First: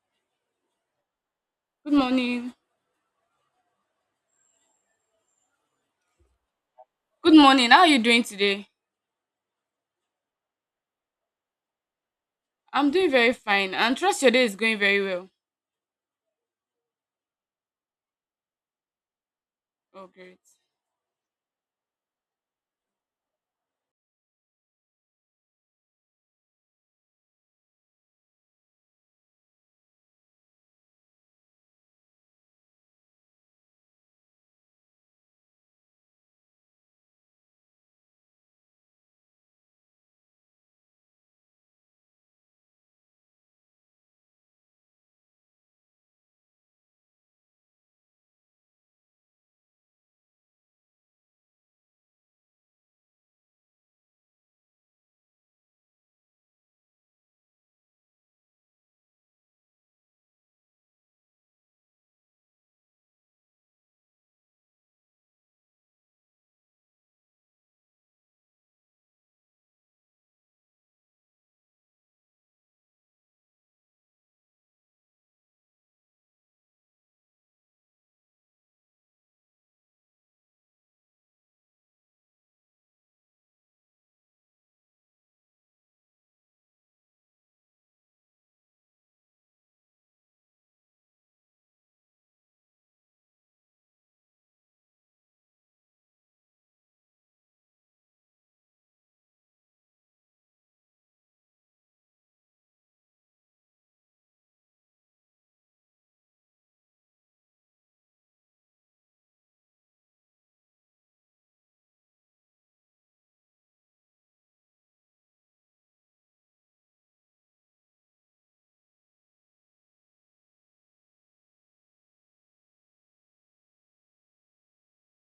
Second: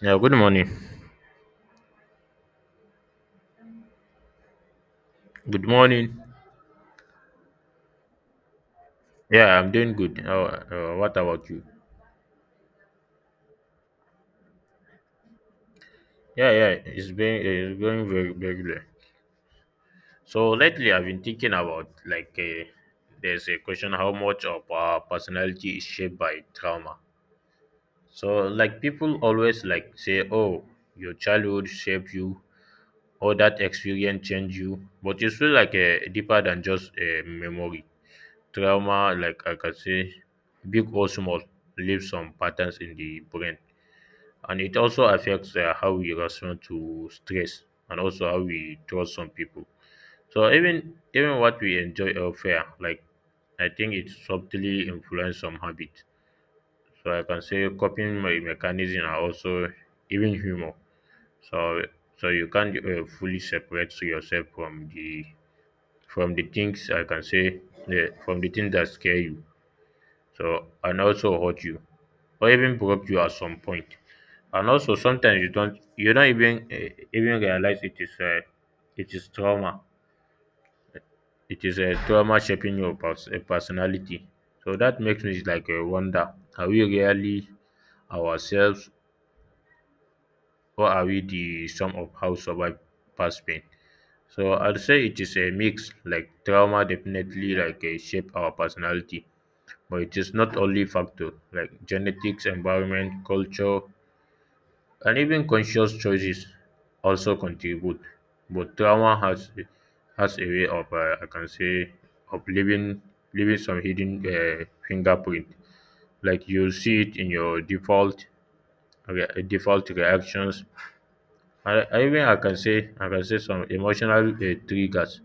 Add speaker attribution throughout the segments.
Speaker 1: Yeah, good morning.
Speaker 2: Good morning.
Speaker 1: Good morning.
Speaker 2: Good morning. How are you doing today?
Speaker 1: Yeah, I'm doing good. What about you?
Speaker 2: I'm doing very fine and trust your day is going very well.
Speaker 1: Yeah, yeah, it's going very very well.
Speaker 2: Oh, great.
Speaker 1: So lately, I've been thinking about, like, there's a question: how much of our personality is shaped by trauma? So, like, people always, like, say, oh, your childhood shaped you, or that experience changed you, but it's really, like, deeper than just a memory. Trauma, like I can say, big or small, leaves some patterns in the brain, and it also affects how we respond to stress, and also how we trust some people, so even what we enjoy or fear. Like, I think it subtly influence some habits. So I can say coping my mechanism are also, even humor. So so you can't fully separate yourself from the things I can say from the things that scare you, so and also hurt you, or even broke you at some point. And also sometimes you don't even even realize it is trauma. It is a trauma shaping your personality. So that makes me, like, wonder: are we really ourselves, or are we the sum of how survive past pain? So I'd say it is a mix. Like trauma definitely, like, shape our personality, but it is not only factor, like genetics, environment, culture, and even conscious choices also contribute, but trauma has a way of, I can say, of leaving some hidden fingerprint. Like you see it in your default default reactions. I even I can say some emotional triggers,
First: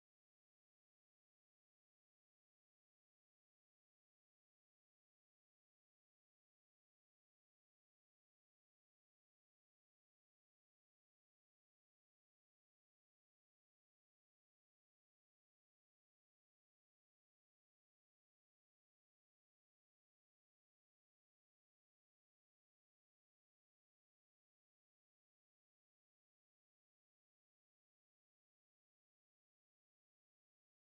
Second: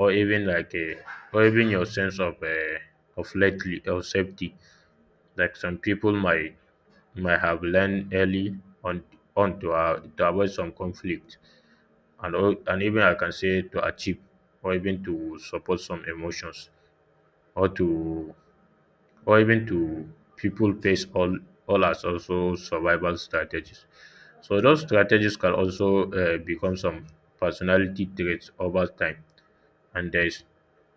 Speaker 1: or even like, or even your sense of, of lately of safety. Like some people might have learned early on on to avoid some conflict, and all, and even I can say to achieve, or even to support some emotions, or to, or even to, people face all as also survival strategies. So those strategies can also become some personality traits over time. And there's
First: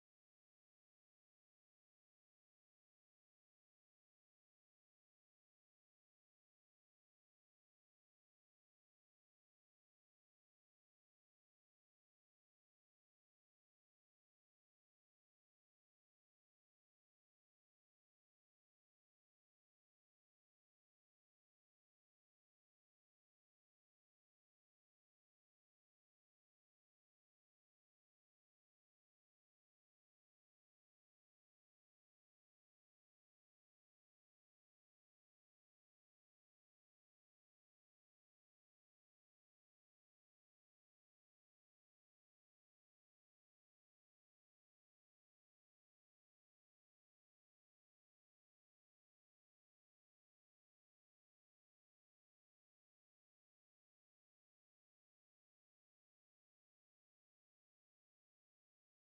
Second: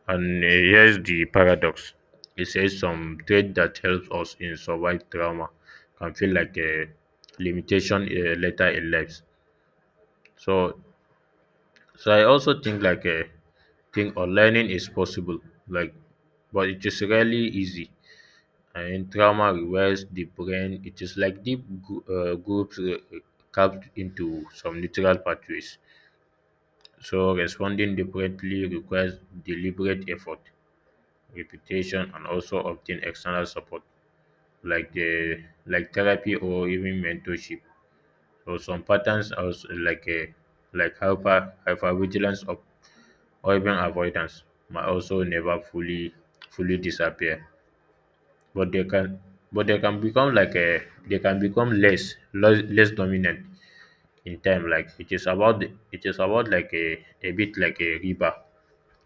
Speaker 1: and here's the paradox. It says some trait that helps us in survive trauma can feel like a limitation later in life. So so I also think, like a, think or learning is possible, like, but it is rarely easy, and trauma requires the brain, it is like deep groups carved into some natural pathways, so responding differently requires deliberate effort, repetition, and also obtain external support, like the, like therapy or even mentorship. So some patterns are also like a, like hypervigilance, of or even avoidance, might also never fully fully disappear, but they can become like a, they can become less dominant in time. Like it is about it is about, like a bit like a river.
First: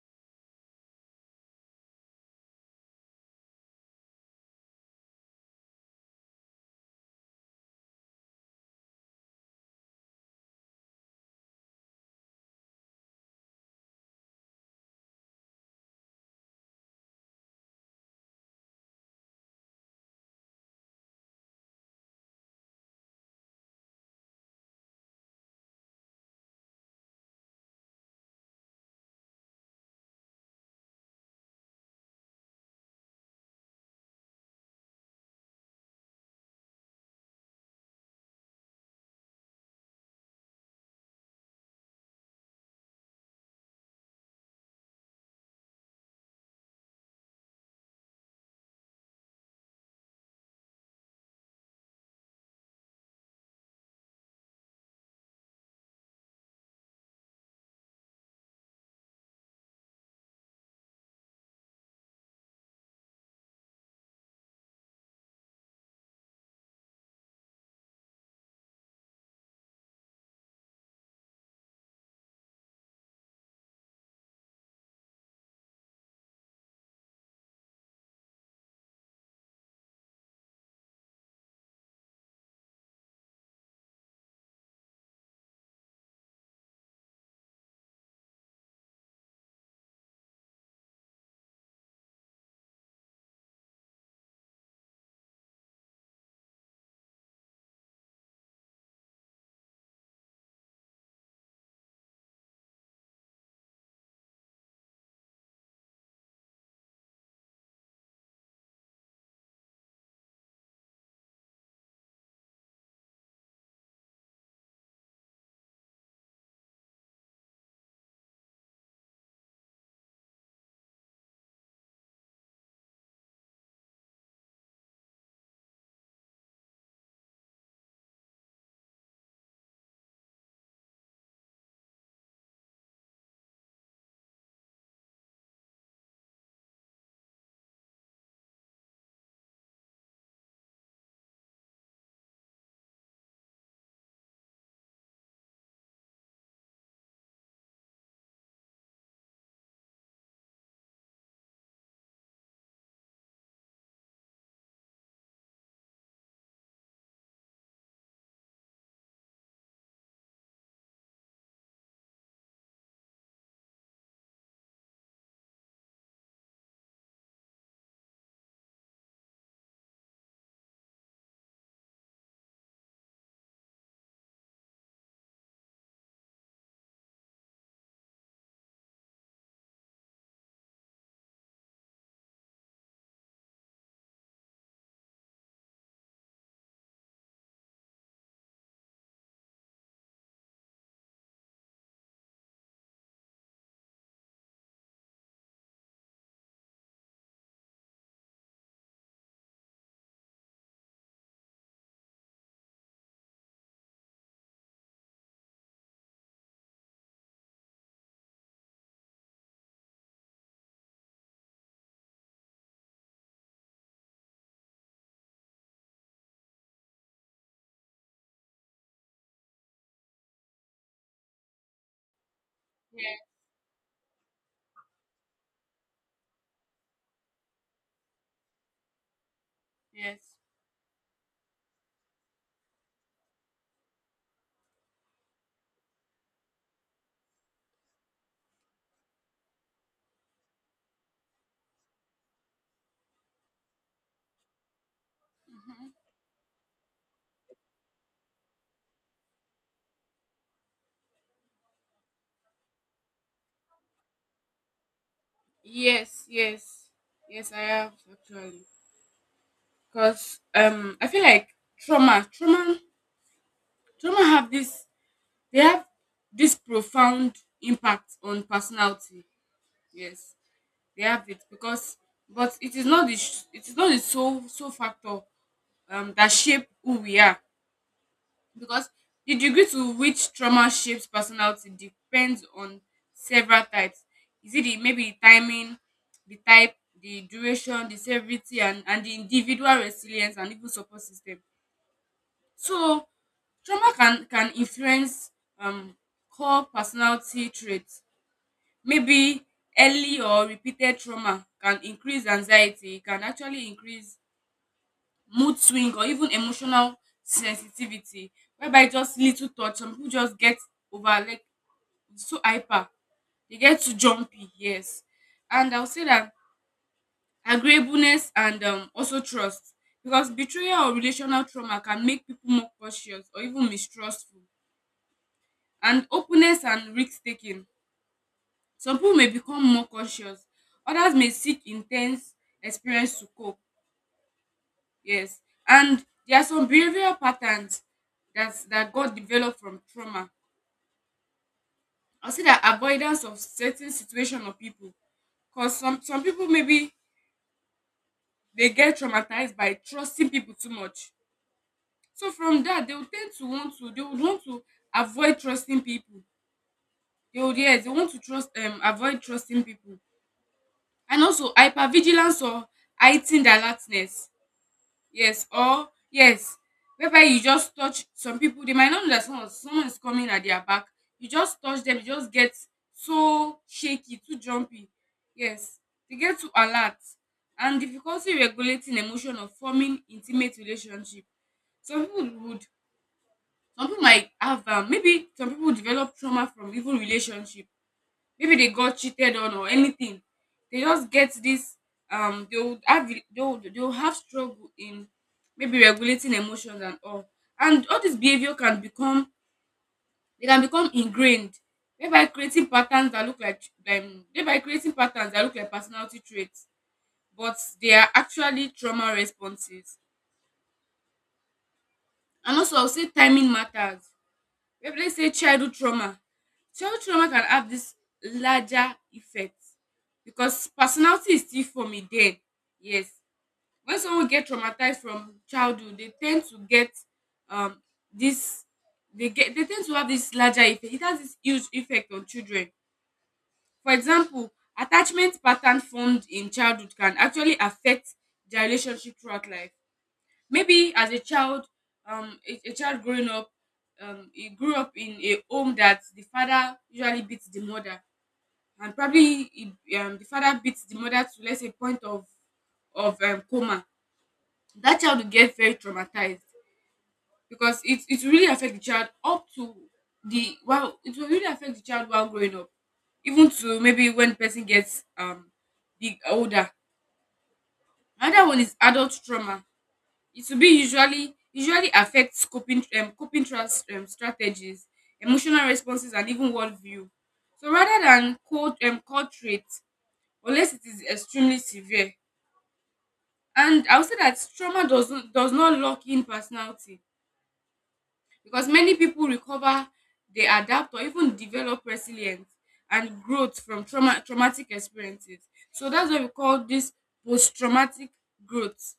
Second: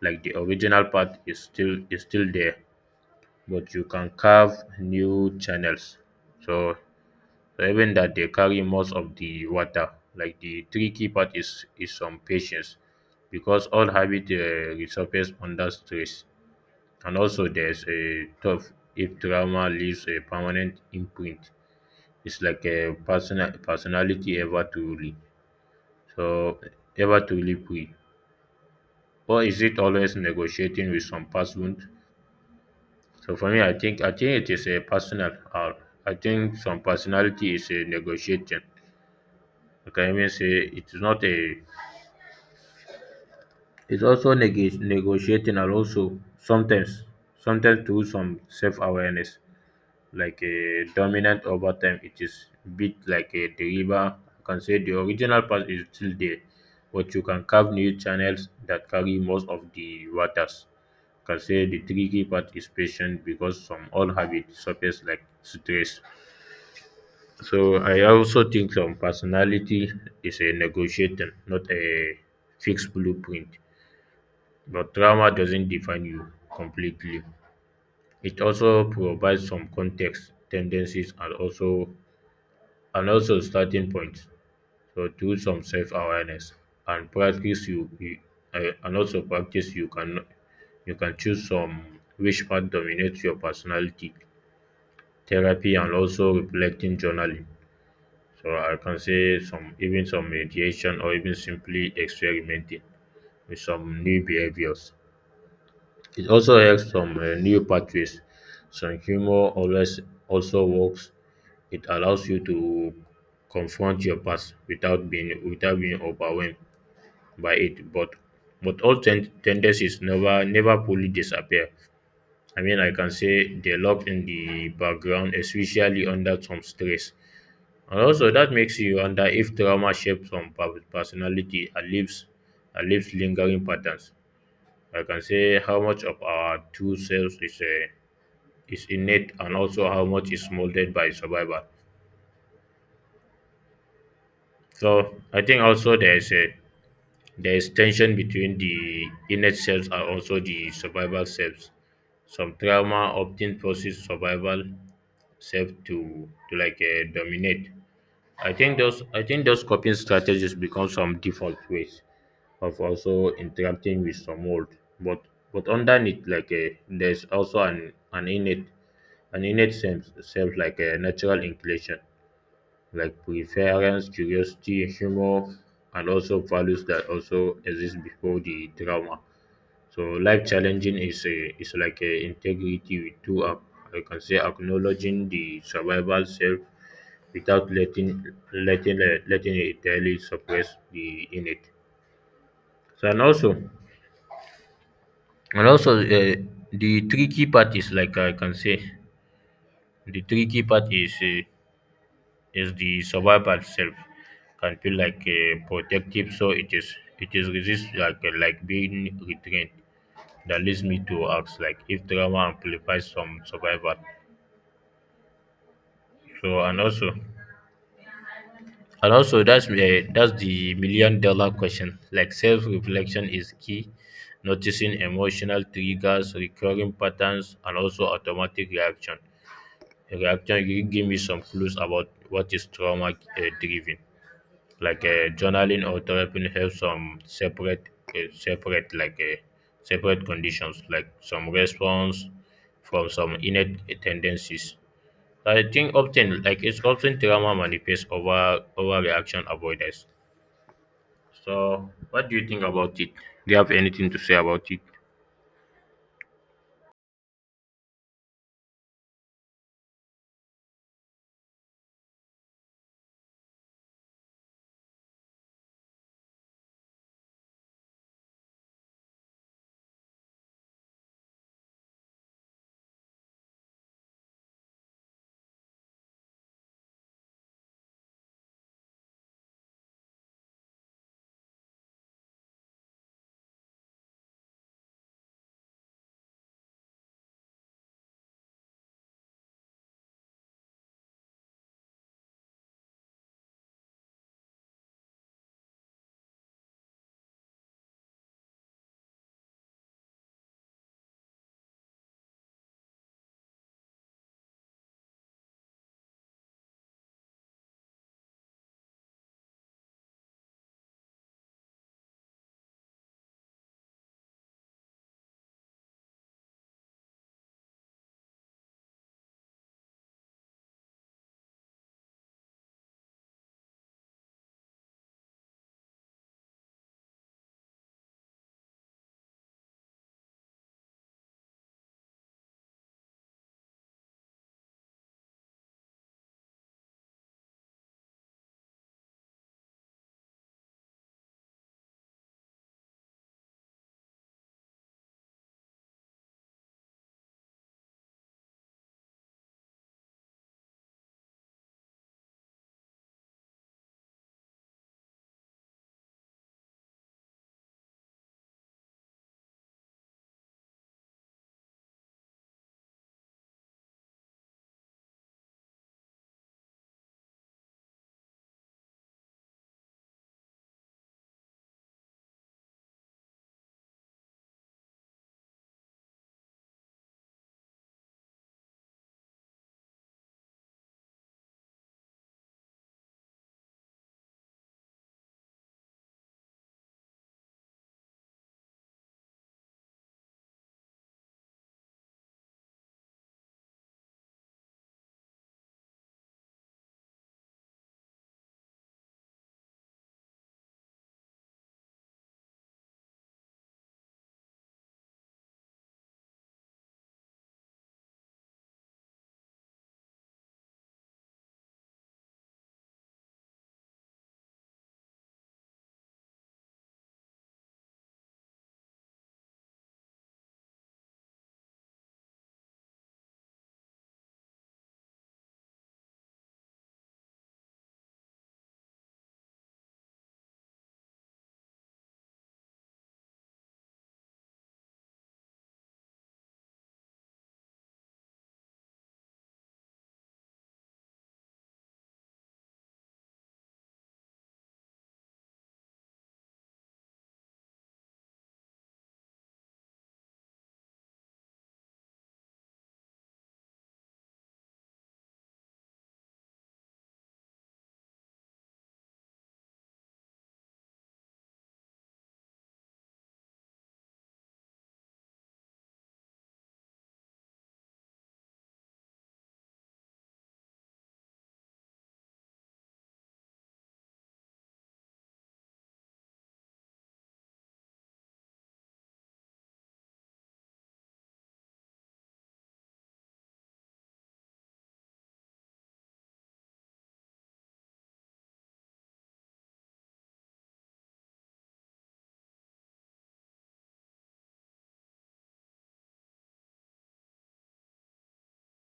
Speaker 1: Like the original path is still there, but you can carve new channels. So, so even that they carry most of the water. Like the tricky part is some patience, because all habit resurface under stress. And also there's a tough, if trauma leaves a permanent imprint, it's like a personality ever truly. So ever truly free. Or is it always negotiating with some person? So for me, I think it is a personal. I think some personality is a negotiation. Like I mean, say it is not a. It's also negotiating, and also sometimes through some self awareness. Like a dominant over time. It is bit like a the river. You can say the original path is still there, but you can carve new channels that carry most of the waters. You can say the tricky part is patient because some old habits surface like stress. So I also think some personality is a negotiator, not a fixed blueprint. But trauma doesn't define you completely. It also provides some context, tendencies, and also, and also starting point. So do some self awareness and practice, you and also practice you can, you can choose some which part dominates your personality, therapy and also reflecting journaling. So I can say some, even some meditation or even simply experimenting with some new behaviors. It also helps some new pathways. Some humor always also works. It allows you to confront your past without being overwhelmed by it. But all tendencies never fully disappear. I mean, I can say they lock in the background, especially under some stress. And also, that makes you wonder if trauma shapes some personality and and leaves lingering patterns. I can say how much of our two selves is innate, and also how much is molded by survival. So I think also there is a, there is tension between the innate selves and also the survival selves. Some trauma often forces survival self to, like, dominate. I think those coping strategies become some default ways of also interacting with some world, but but underneath, like, there's also an innate, an innate sense self, like a natural inclination, like preference curiosity humor, and also values that also exist before the trauma. So life challenging is a, is like a integrity with two up. I can say acknowledging the survival self without letting letting it really suppress the innate. So and also, and also, the tricky part is, like I can say, the tricky part is, is the survival self can feel like, protective, so it is, it is resist, like, like being retrained. That leads me to ask, like, if trauma amplifies some survival. So and also, and also that's the million dollar question. Like self
Speaker 2: Yeah,
Speaker 1: reflection is key. Noticing emotional triggers, recurring patterns, and also automatic
Speaker 2: yes.
Speaker 1: reaction give me some clues about what is trauma driven. Like journaling or therapy helps some separate, separate, like separate conditions, like some response from some innate tendencies. I think often, like, it's often trauma manifests over, over reaction avoidance. So what do you think about it? Do you have anything to say about it?
Speaker 2: Yes, yes. Yes, I have actually. Because I feel like trauma, trauma, trauma, have this they have this profound impact on personality. Yes, they have it, because but it is not the it is not the sole factor that shape who we are, because the degree to which trauma shapes personality depends on several types. Is it the, maybe the timing, the type, the duration, the severity, and the individual resilience and even support system. So trauma can influence um core personality traits. Maybe early or repeated trauma can increase anxiety, it can actually increase mood swing or even emotional sensitivity, whereby e just little touch some people just get over, like so hyper, they get too jumpy. Yes, and I'll say that agreeableness and also trust, because betrayal or relational trauma can make people more cautious or even mistrustful, and openness and risk taking, some people may become more cautious, others may seek intense experience to cope. Yes, and there are some behavioral patterns that got developed from trauma. I'll say that avoidance of certain situation or people, cause some people maybe they get traumatized by trusting people too much. So from that, they will tend to want to, they would want to avoid trusting people. They would, yes, they want to trust, avoid trusting people, and also hypervigilance or heightened alertness. Yes, or yes, whereby you just touch some people, they might not know that someone is coming at their back. You just touch them, you just get so shaky, too jumpy. Yes, they get too alert. And difficulty regulating emotion of forming intimate relationship. Some people would, some people might have, maybe some people develop trauma from even relationship, maybe they got cheated on or anything, they just get this, they would have, they would have struggle in maybe regulating emotions and all, and all this behavior can become, they can become ingrained, thereby creating patterns that look like, personality traits, but they are actually trauma responses. And also I'll say timing matters. Maybe let's say childhood trauma. Childhood trauma can have this larger effect because personality is still forming then. Yes. When someone get traumatized from childhood, they tend to get, um this they get, they tend to have this larger effect. It has this huge effect on children. For example, attachment pattern formed in childhood can actually affect their relationship throughout life. Maybe as a child, a child growing up, he grew up in a home that the father usually beats the mother, and probably he, the father beats the mother to, let's say, point of, coma. That child will get very traumatized, because it will really affect the child up to the, well, it will really affect the child while growing up, even to maybe when the person gets big older. Another one is adult trauma. It will be usually affects coping, strategies, emotional responses and even worldview. So rather than cold, cold traits, unless it is extremely severe. And I would say that trauma does not lock in personality, because many people recover, they adapt or even develop resilience and growth from traumatic experiences. So that's what we call this post-traumatic growth.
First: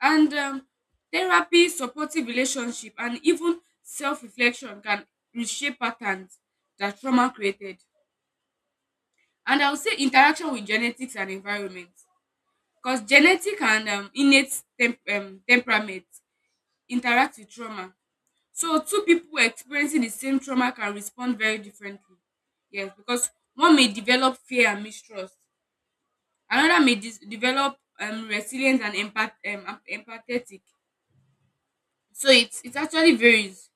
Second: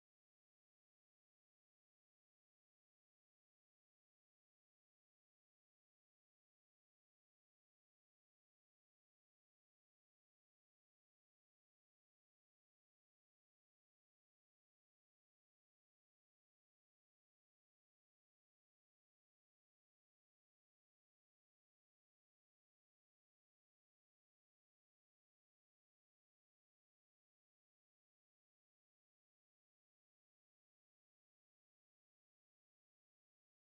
Speaker 2: And therapy, supportive relationship and even self-reflection can reshape patterns that trauma created. And I would say interaction with genetics and environment, because genetic and innate temperament interact with trauma. So two people experiencing the same trauma can respond very differently. Yes, because one may develop fear and mistrust, another may develop resilience and empathetic. So it actually varies.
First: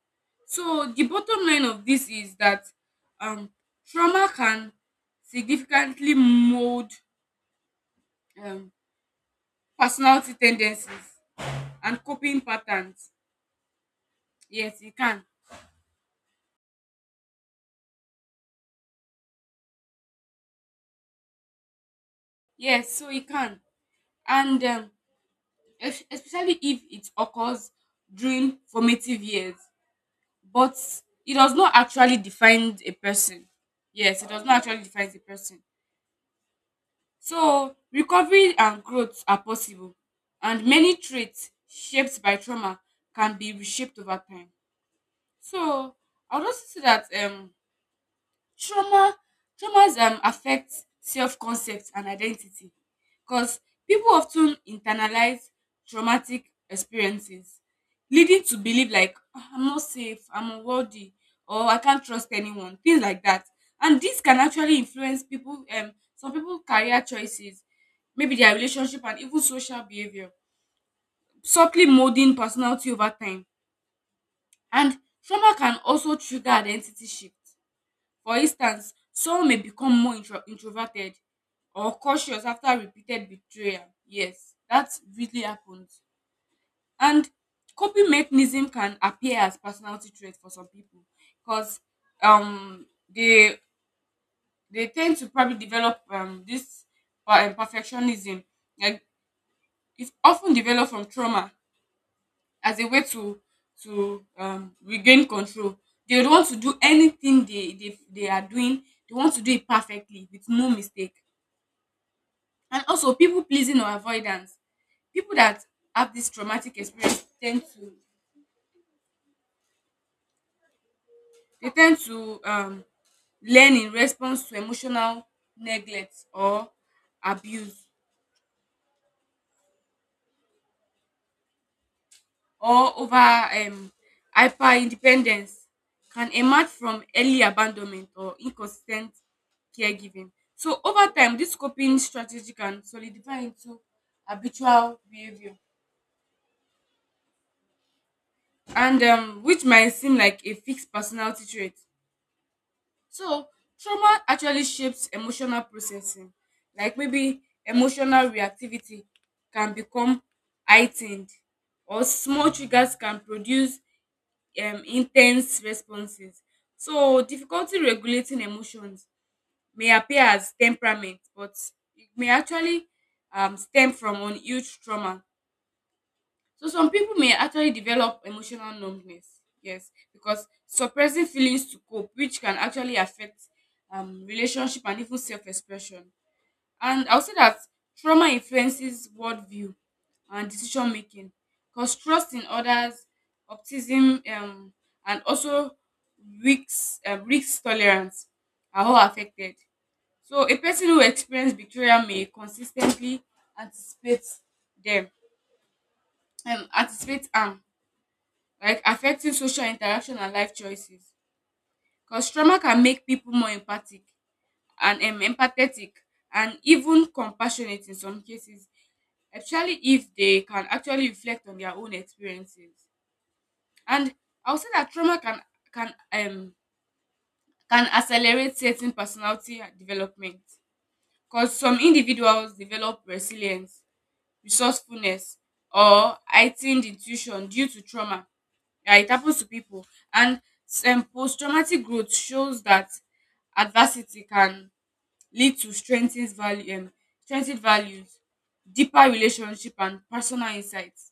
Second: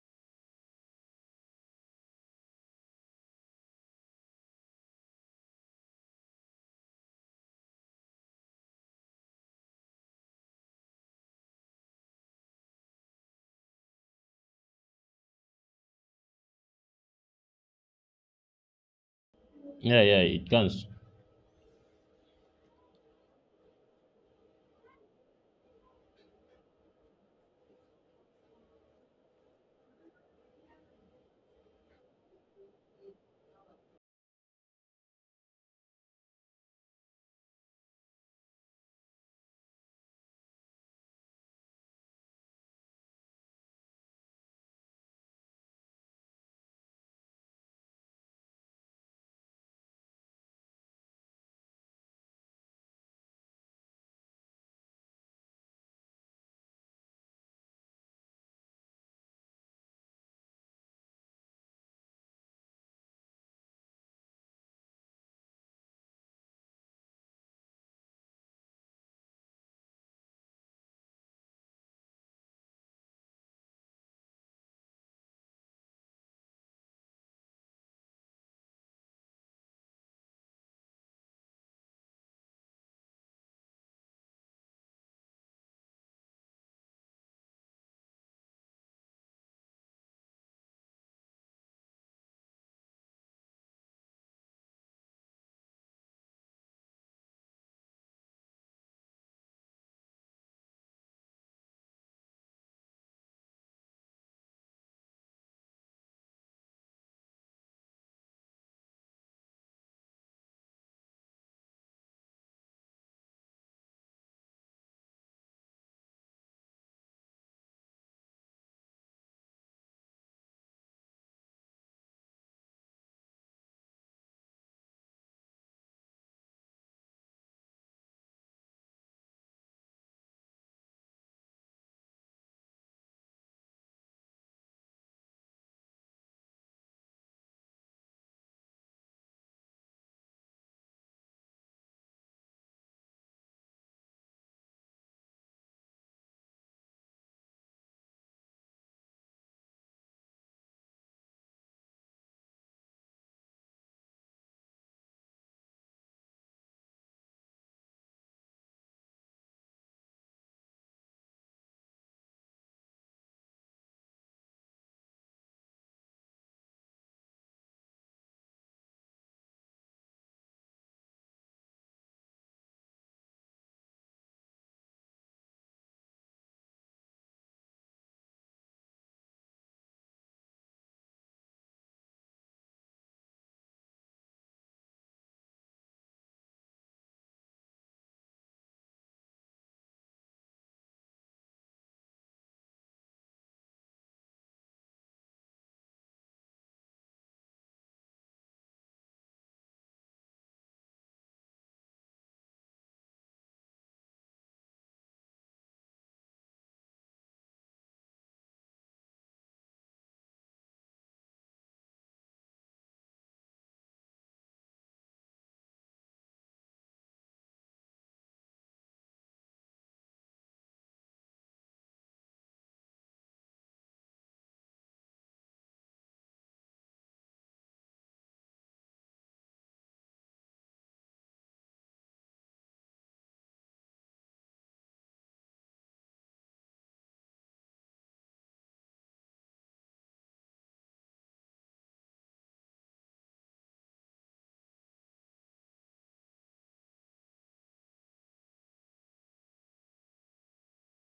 Speaker 2: So the bottom line of this is that, um trauma can significantly mold um personality tendencies and coping patterns. Yes, it can.
Speaker 1: Yeah, yeah, it comes.
Speaker 2: Yes, so it can. And especially if it occurs during formative years, but it does not actually define a person. Yes, it does not actually define a person. So recovery and growth are possible, and many traits shaped by trauma can be reshaped over time. So I would also say that, Trauma traumas affect self-concept and identity, because people often internalize traumatic experiences, leading to believe like, "Ah, I'm not safe, I'm unworthy, or I can't trust anyone," things like that. And this can actually influence people, some people career choices, maybe their relationship and even social behavior, subtly molding personality over time. And trauma can also trigger identity shift. For instance, someone may become more introverted or cautious after repeated betrayal. Yes, that really happens. And coping mechanism can appear as personality trait for some people, because um they they tend to probably develop, this perfectionism. Like, it's often developed from trauma as a way to regain control. They would want to do anything they are doing. They want to do it perfectly with no mistake. And also, people pleasing or avoidance. People that have this traumatic experience tend to, they tend to learn in response to emotional neglect or abuse, or over, hyper independence can emerge from early abandonment or inconsistent caregiving. So over time, this coping strategy can solidify into habitual behavior, and, which might seem like a fixed personality trait. So trauma actually shapes emotional processing, like maybe emotional reactivity can become heightened, or small triggers can produce intense responses. So difficulty regulating emotions may appear as temperament, but it may actually, stem from unhealed trauma. So some people may actually develop emotional numbness, yes, because suppressing feelings to cope, which can actually affect, relationship and even self-expression. And I will say that trauma influences worldview and decision making, because trust in others, optimism, and also risk, risk tolerance are all affected. So, a person who experiences betrayal may consistently anticipate them and anticipate harm, like affecting social interaction and life choices. Because trauma can make people more empathic and, empathetic and even compassionate in some cases, especially if they can actually reflect on their own experiences. And I would say that trauma can um can accelerate certain personality development, because some individuals develop resilience, resourcefulness, or heightened intuition due to trauma. Yeah, it happens to people. And, post-traumatic growth shows that adversity can lead to strengthened value, strengthened values, deeper relationship, and personal insights.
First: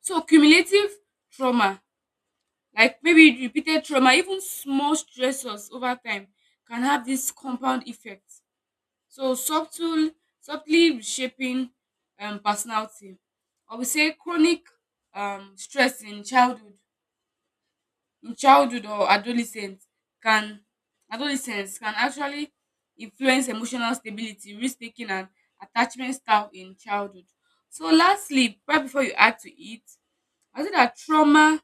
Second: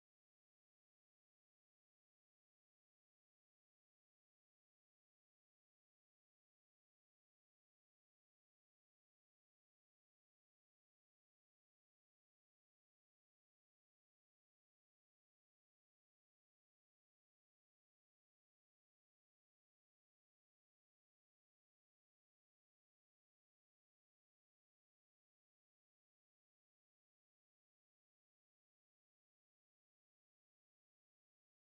Speaker 2: So cumulative trauma, like maybe repeated trauma, even small stressors over time, can have this compound effect. So subtly reshaping, personality. Or we say chronic, stress in childhood or can adolescence can actually influence emotional stability, risk taking, and attachment style in childhood. So lastly, right before you add to it, I say that trauma,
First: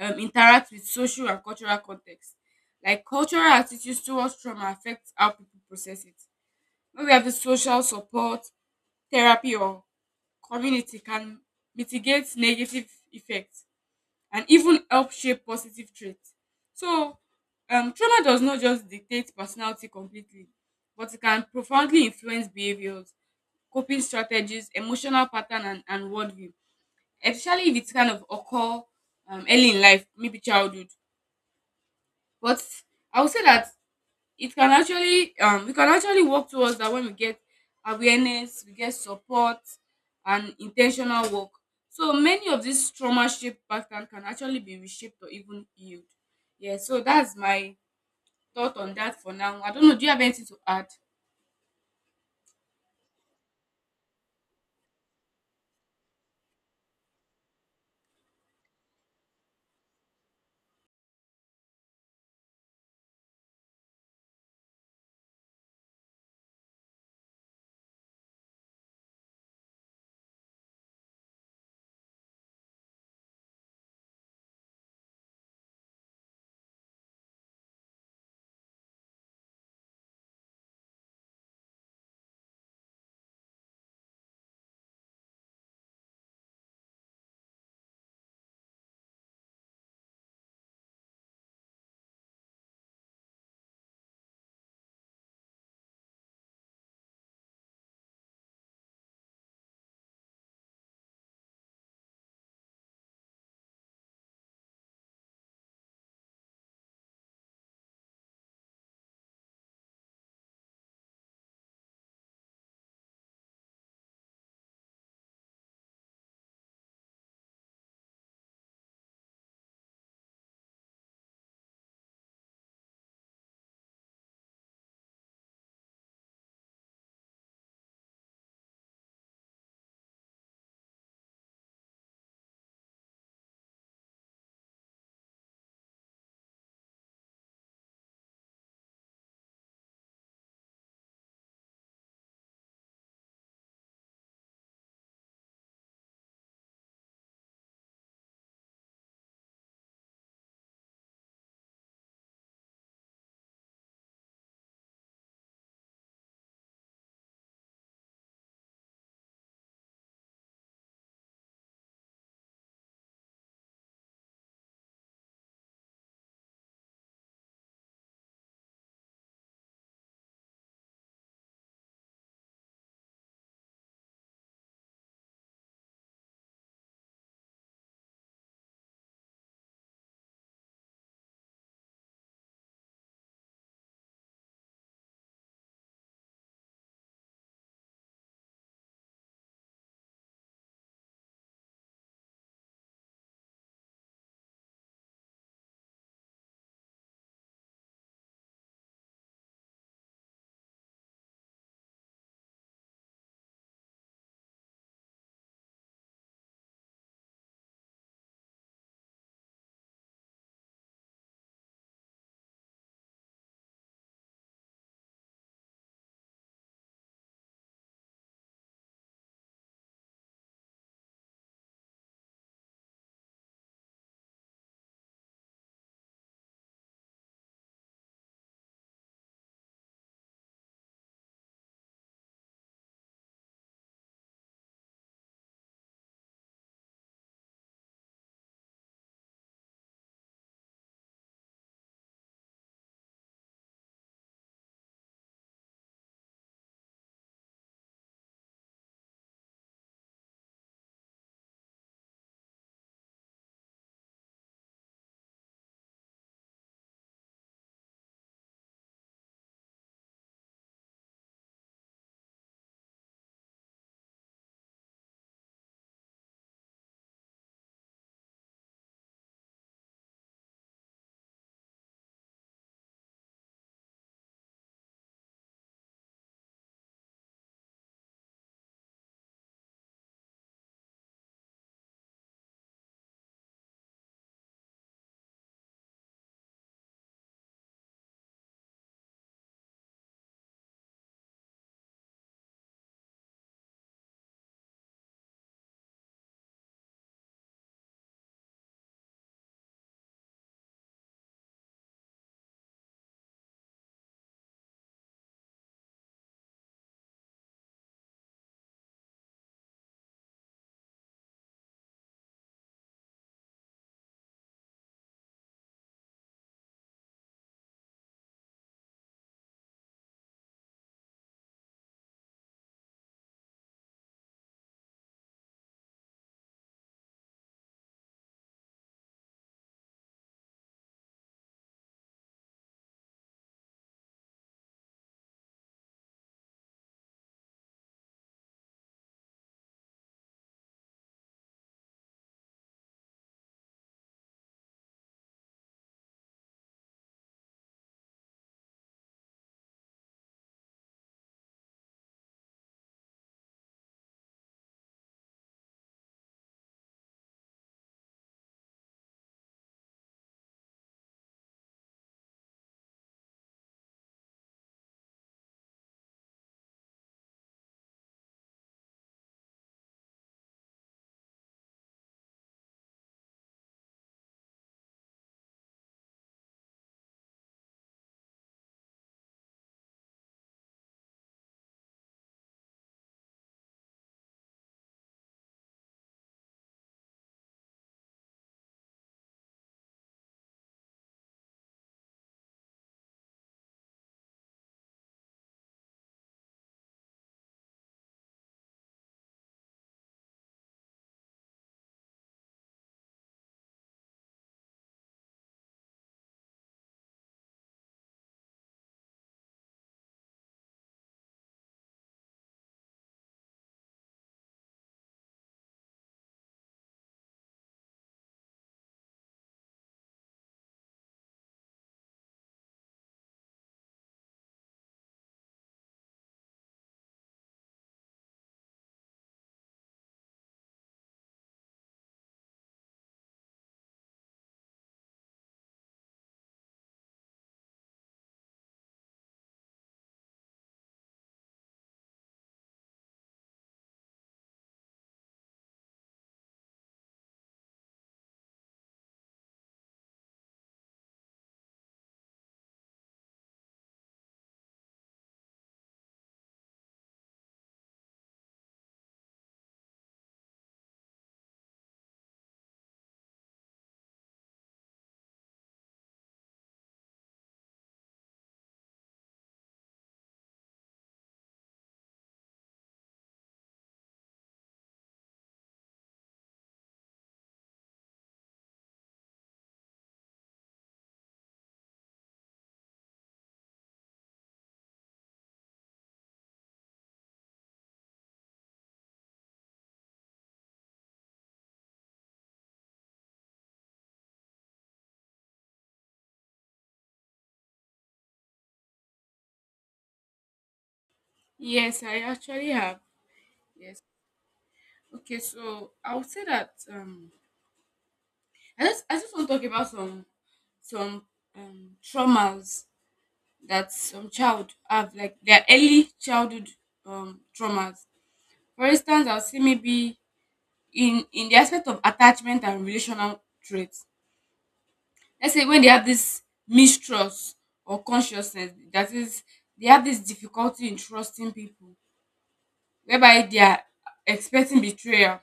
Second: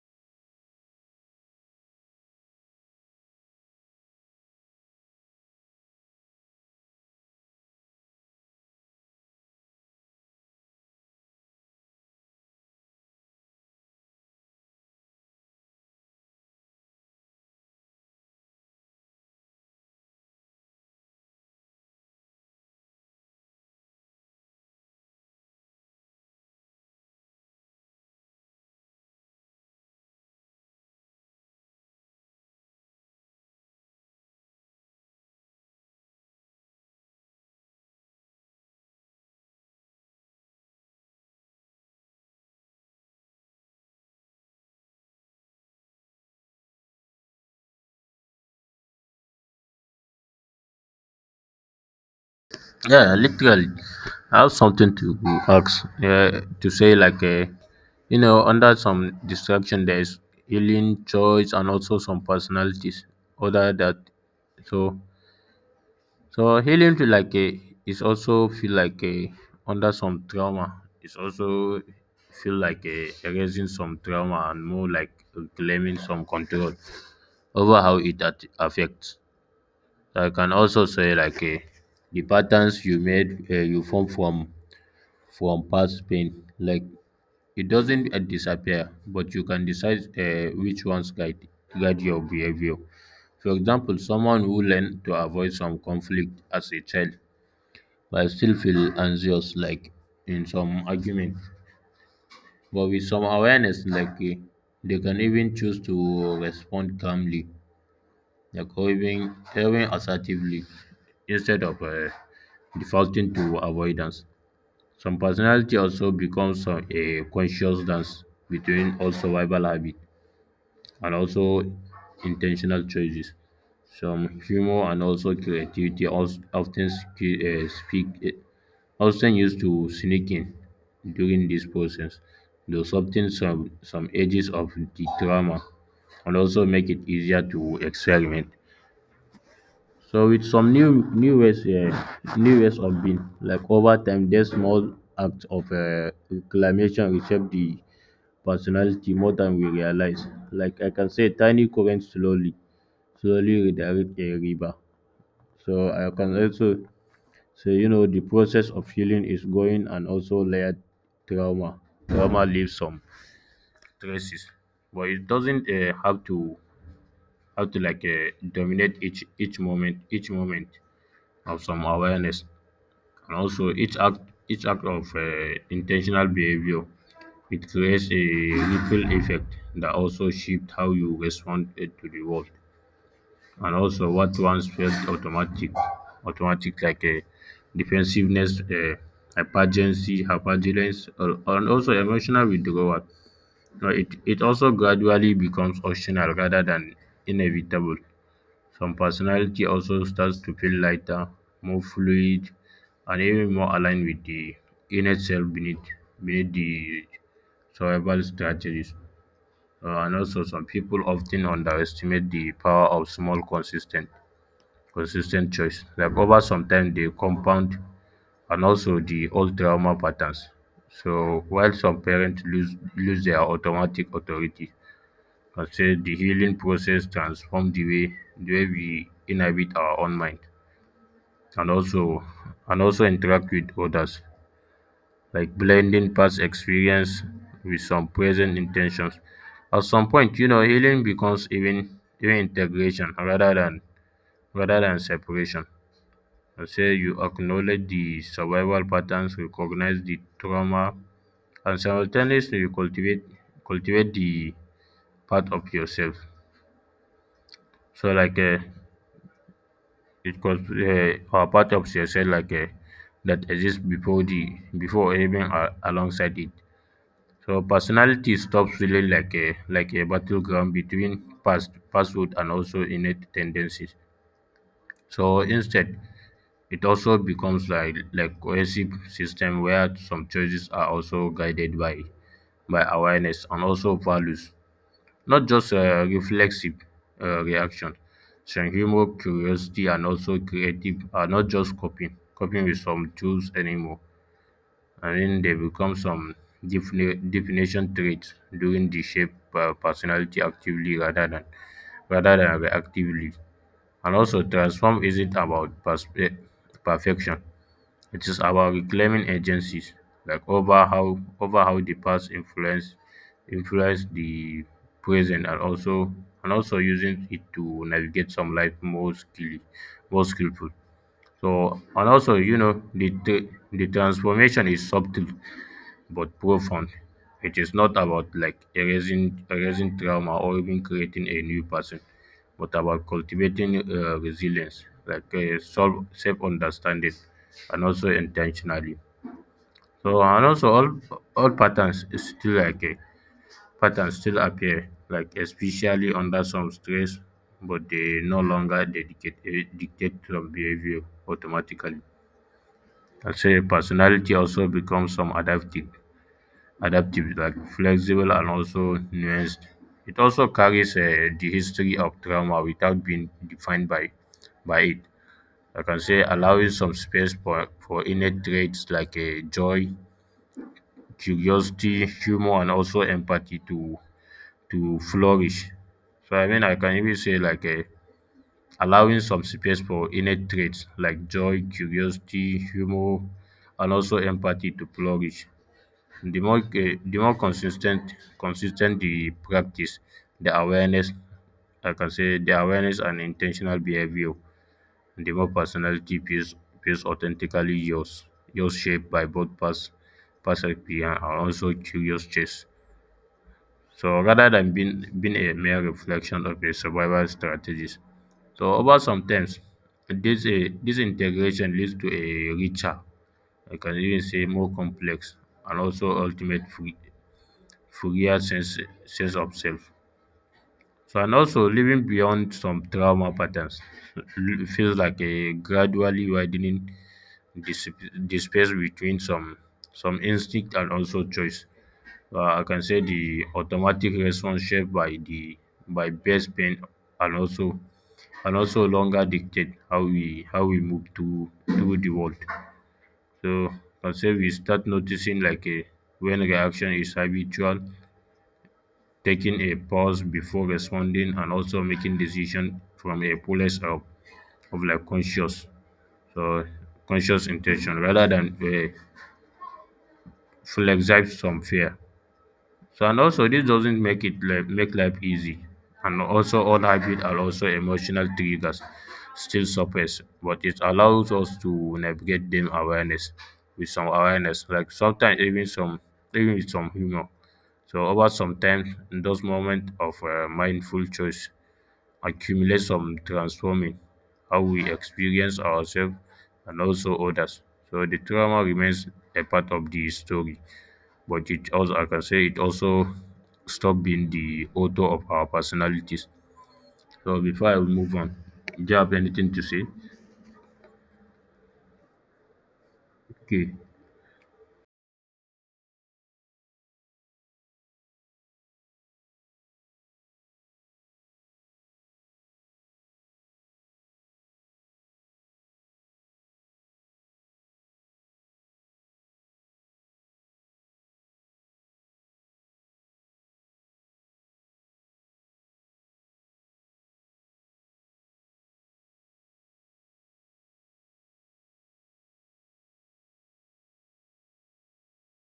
Speaker 2: interact with social and cultural context. Like cultural attitudes towards trauma affect how people process it. When we have the social support, therapy, or community can mitigate negative effects and even help shape positive traits. So, trauma does not just dictate personality completely, but it can profoundly influence behaviors, coping strategies, emotional pattern, and worldview, especially if it's kind of occur, early in life, maybe childhood. But I would say that it can actually, we can actually work towards that when we get awareness, we get support and intentional work. So many of these trauma shaped pattern can actually be reshaped or even healed. Yeah, so that's my thought on that for now. I don't know, do you have anything to add?
Speaker 1: Yeah, literally. I have something to ask, to say, like, you know, under some distraction, there's healing, choice, and also some personalities. Other that, so, so healing to like a, is also feel like a, under some trauma. It's also feel like a erasing some trauma and more like claiming some control over how it affects. I can also say, like a, the patterns you made, you form from past pain. Like it doesn't disappear, but you can decide which ones guide, guide your behavior. For example, someone who learned to avoid some conflict as a child, but still feel anxious like in some argument. But with some awareness, like, they can even choose to respond calmly, like, or even, even assertively, instead of defaulting to avoidance. Some personality also becomes a conscious dance between old survival habit and also intentional choices. Some humor and also creativity also often sk- speak often used to sneak in during this process, though something some edges of the drama, and also make it easier to experiment. So with some new ways, um, new ways of being, like over time these small acts of, um, reclamation reshape the personality more than we realize. Like I can say tiny currents slowly redirect a river. So I can also say, you know, the process of healing is going and also layered trauma. Trauma leaves some traces, but it doesn't have to, like, dominate each moment of some awareness. And also, each act, of intentional behavior, it creates a ripple effect that also shifts how you respond to the world. And also, what once felt automatic, like a, defensiveness, hypergency, hypergilence, and also emotional withdrawal. Now, it also gradually becomes optional rather than inevitable. Some personality also starts to feel lighter, more fluid, and even more aligned with the inner self beneath the survival strategies. And also, some people often underestimate the power of small, consistent choice. Like over some time, they compound, and also the old trauma patterns. So while some parents lose their automatic authority, I say the healing process transforms the way we inhabit our own mind, and also, and also interact with others, like blending past experience with some present intentions. At some point, you know, healing becomes even integration rather than, rather than separation. I say you acknowledge the survival patterns, recognize the trauma, and simultaneously you cultivate the part of yourself. So like uh, It was are part of success that exists before the before even alongside it. So personality stops feeling like a battleground between pasthood and also innate tendencies. So instead, it also becomes like cohesive system where some choices are also guided by awareness and also values. Not just reflexive reaction. Some humor, curiosity, and also creative are not just coping with some tools anymore. I mean, they become some definition traits during the shape personality actively rather than reactively. And also, transform isn't about perfection. It is about reclaiming agencies, like over how the past influenced the present and also using it to navigate some life more skillfully, more skillful. So and also you know the transformation is subtle but profound. It is not about like erasing trauma or even creating a new person, but about cultivating resilience, like self understanding, and also intentionally. So and also all patterns is still like a patterns still appear, like especially under some stress, but they no longer dictate some behavior automatically. I'd say personality also becomes some adaptive, like flexible and also nuanced. It also carries the history of trauma without being defined by it. I can say allowing some space for innate traits like joy, curiosity, humor, and also empathy to flourish. So I mean, I can even say allowing some space for innate traits like joy, curiosity, humor, and also empathy to flourish. The more consistent the practice, the awareness like I can say the awareness and intentional behavior, the more personality feels authentically yours, yours shaped by both past experience and also curious chase. So rather than being a mere reflection of a survival strategies. So over sometimes this integration leads to a richer, I can even say more complex and also ultimate free Furia sense of self. So, and also living beyond some trauma patterns feels like a gradually widening the space between some instinct and also choice. I can say the automatic response shaped by the by base pain and also and also longer dictate how we move to the world. So I can say we start noticing like a when reaction is habitual, taking a pause before responding and also making decision from a place of like conscious so conscious intention rather than flex some fear. So and also this doesn't make it like make life easy, and also all habit are also emotional triggers still surface, but it allows us to navigate them awareness with some awareness like sometimes even some even with some humor. So over some time, in those moments of mindful choice accumulate some transforming how we experience ourselves and also others. So the trauma remains a part of the story, but it also I can say it also stop being the author of our personalities. So before I move on, do you have anything to say?
Speaker 2: Yes, I actually have.
Speaker 1: Okay.
Speaker 2: Yes. Okay, so I would say that, I just want to talk about some traumas that some child have, like their early childhood, traumas. For instance, I'll see maybe in the aspect of attachment and relational traits. Let's say when they have this mistrust or consciousness, that is, they have this difficulty in trusting people, whereby they are expecting betrayal.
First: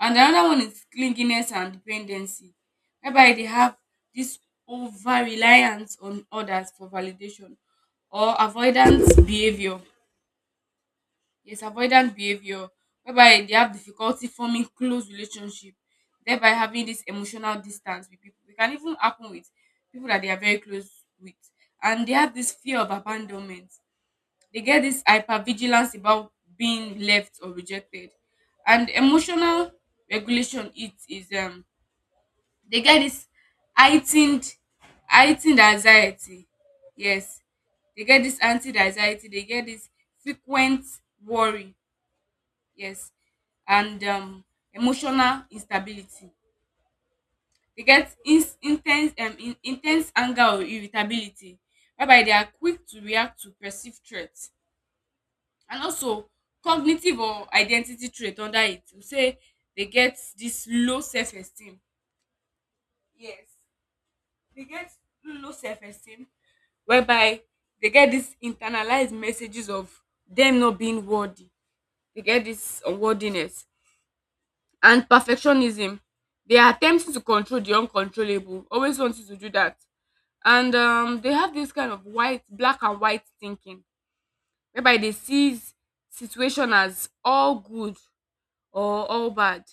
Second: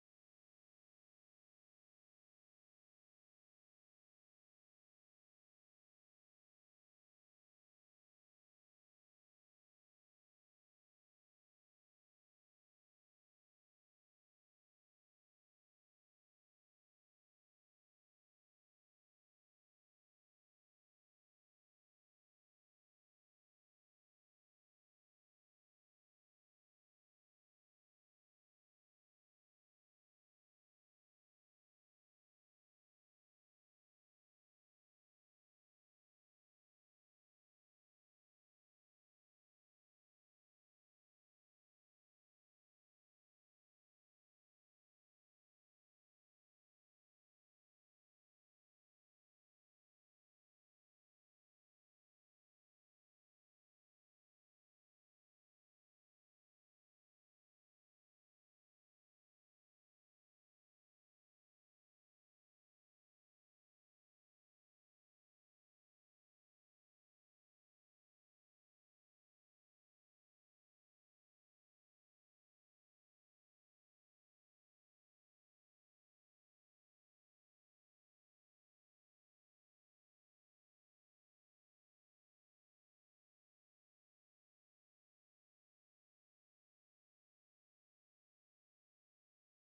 Speaker 2: And another one is clinginess and dependency, whereby they have this over reliance on others for validation, or avoidance behavior. Yes, avoidant behavior, whereby they have difficulty forming close relationship, thereby having this emotional distance with people. It can even happen with people that they are very close with. And they have this fear of abandonment. They get this hypervigilance about being left or rejected. And emotional regulation, it is, they get this heightened heightened anxiety. Yes. They get this anti anxiety, they get this frequent worry. Yes, and emotional instability. Dey get ins in ten se, in ten se anger or irritability, whereby they are quick to react to perceived threat. And also cognitive or identity trait under it. We say dey get dis low self esteem. Yes, dey get low self esteem, whereby dey get dis internalize messages of dem not being worthy. Dey get dis unworthiness and perfectionism. They are attempting to control the uncontrollable, always wanting to do that. And, they have this kind of black and white thinking, whereby they see situation as all good or all bad.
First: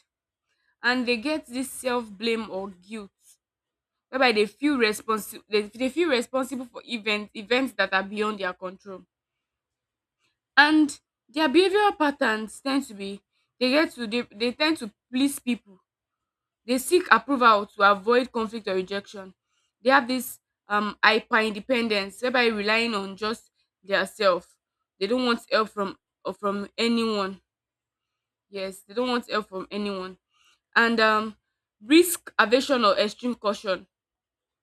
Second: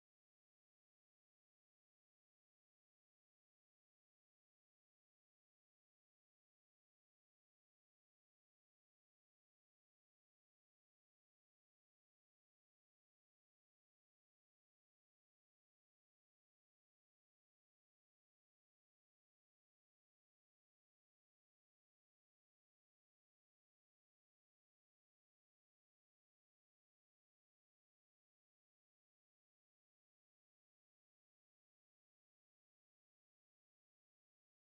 Speaker 2: And they get this self-blame or guilt, whereby they feel responsible. They feel responsible for events that are beyond their control. And their behavioral patterns tend to be, they get to, they tend to please people. They seek approval to avoid conflict or rejection. They have this, hyper independence, whereby relying on just their self. They don't want help from, or from anyone. Yes, they don't want help from anyone. And, risk aversion or extreme caution,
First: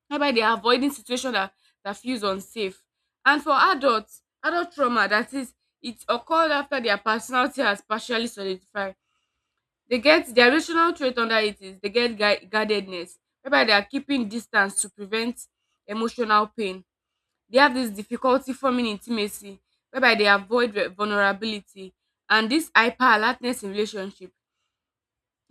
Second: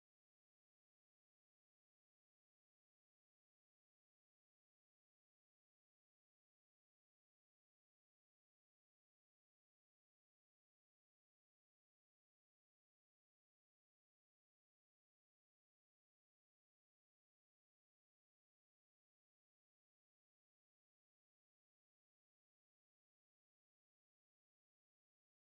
Speaker 2: whereby they are avoiding situation that, that feels unsafe. And for adults, adult trauma, that is, it occurred after their personality has partially solidified. They get their relational trait under it is, they get guardedness, whereby they are keeping distance to prevent emotional pain. They have this difficulty forming intimacy, whereby they avoid vulnerability, and this hyper alertness in relationship,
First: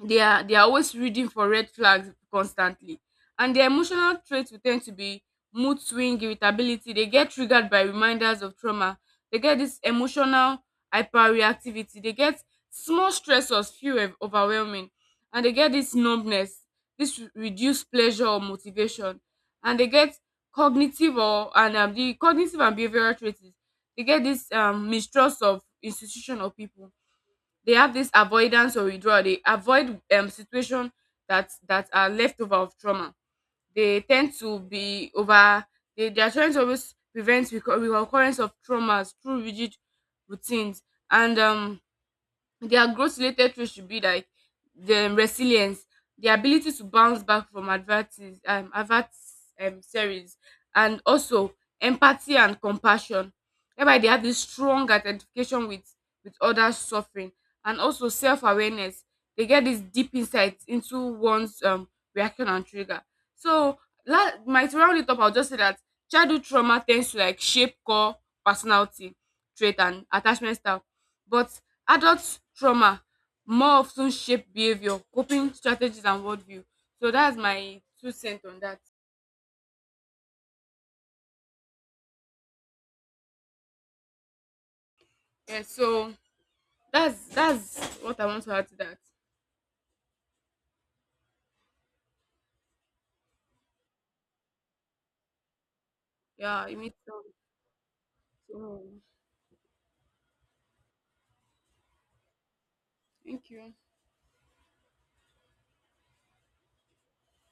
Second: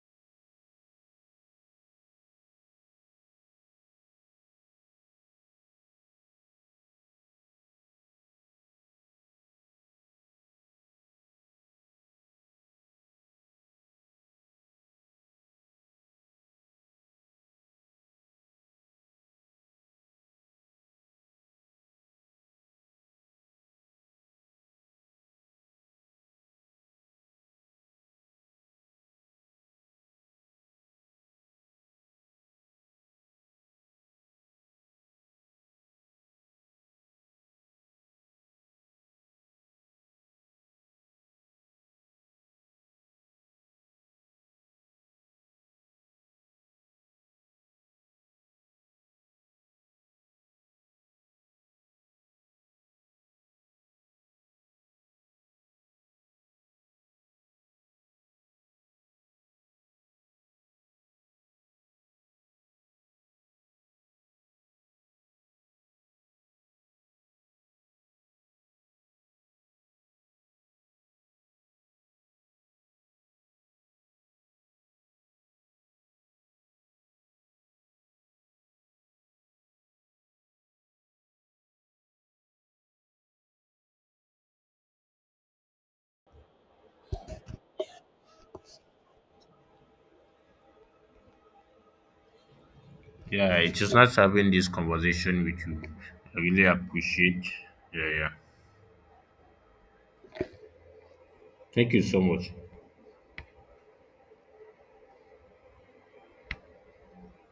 Speaker 2: they are, they are always reading for red flags constantly. And their emotional traits will tend to be mood swing, irritability. They get triggered by reminders of trauma, they get this emotional hyperreactivity, they get small stressors feel overwhelming, and they get this numbness, this reduced pleasure or motivation. And they get cognitive or, and, the cognitive and behavioral traits is, they get this, mistrust of institution or people. They have this avoidance or withdrawal, they avoid situation that, that are leftover of trauma. They tend to be over, they are trying to always prevent recurrence of traumas through rigid routines. And, their growth related traits should be like the resilience, the ability to bounce back from advertis adversaries, and also empathy and compassion, whereby they have this strong identification with others suffering, and also self-awareness. They get this deep insight into one's, reaction and trigger. So, my to round it up, I'll just say that childhood trauma tends to like shape core personality trait and attachment style. But adult trauma more of ten shape behavior, coping strategies and worldview. So that's my two cent on that. Yeah, so that's what I want to add to that.
Speaker 1: Yeah, it is nice having this conversation with you. I really
Speaker 2: Yeah, you need to.
Speaker 1: appreciate. Yeah, yeah.
Speaker 2: So,
Speaker 1: Thank you so much.
Speaker 2: thank you.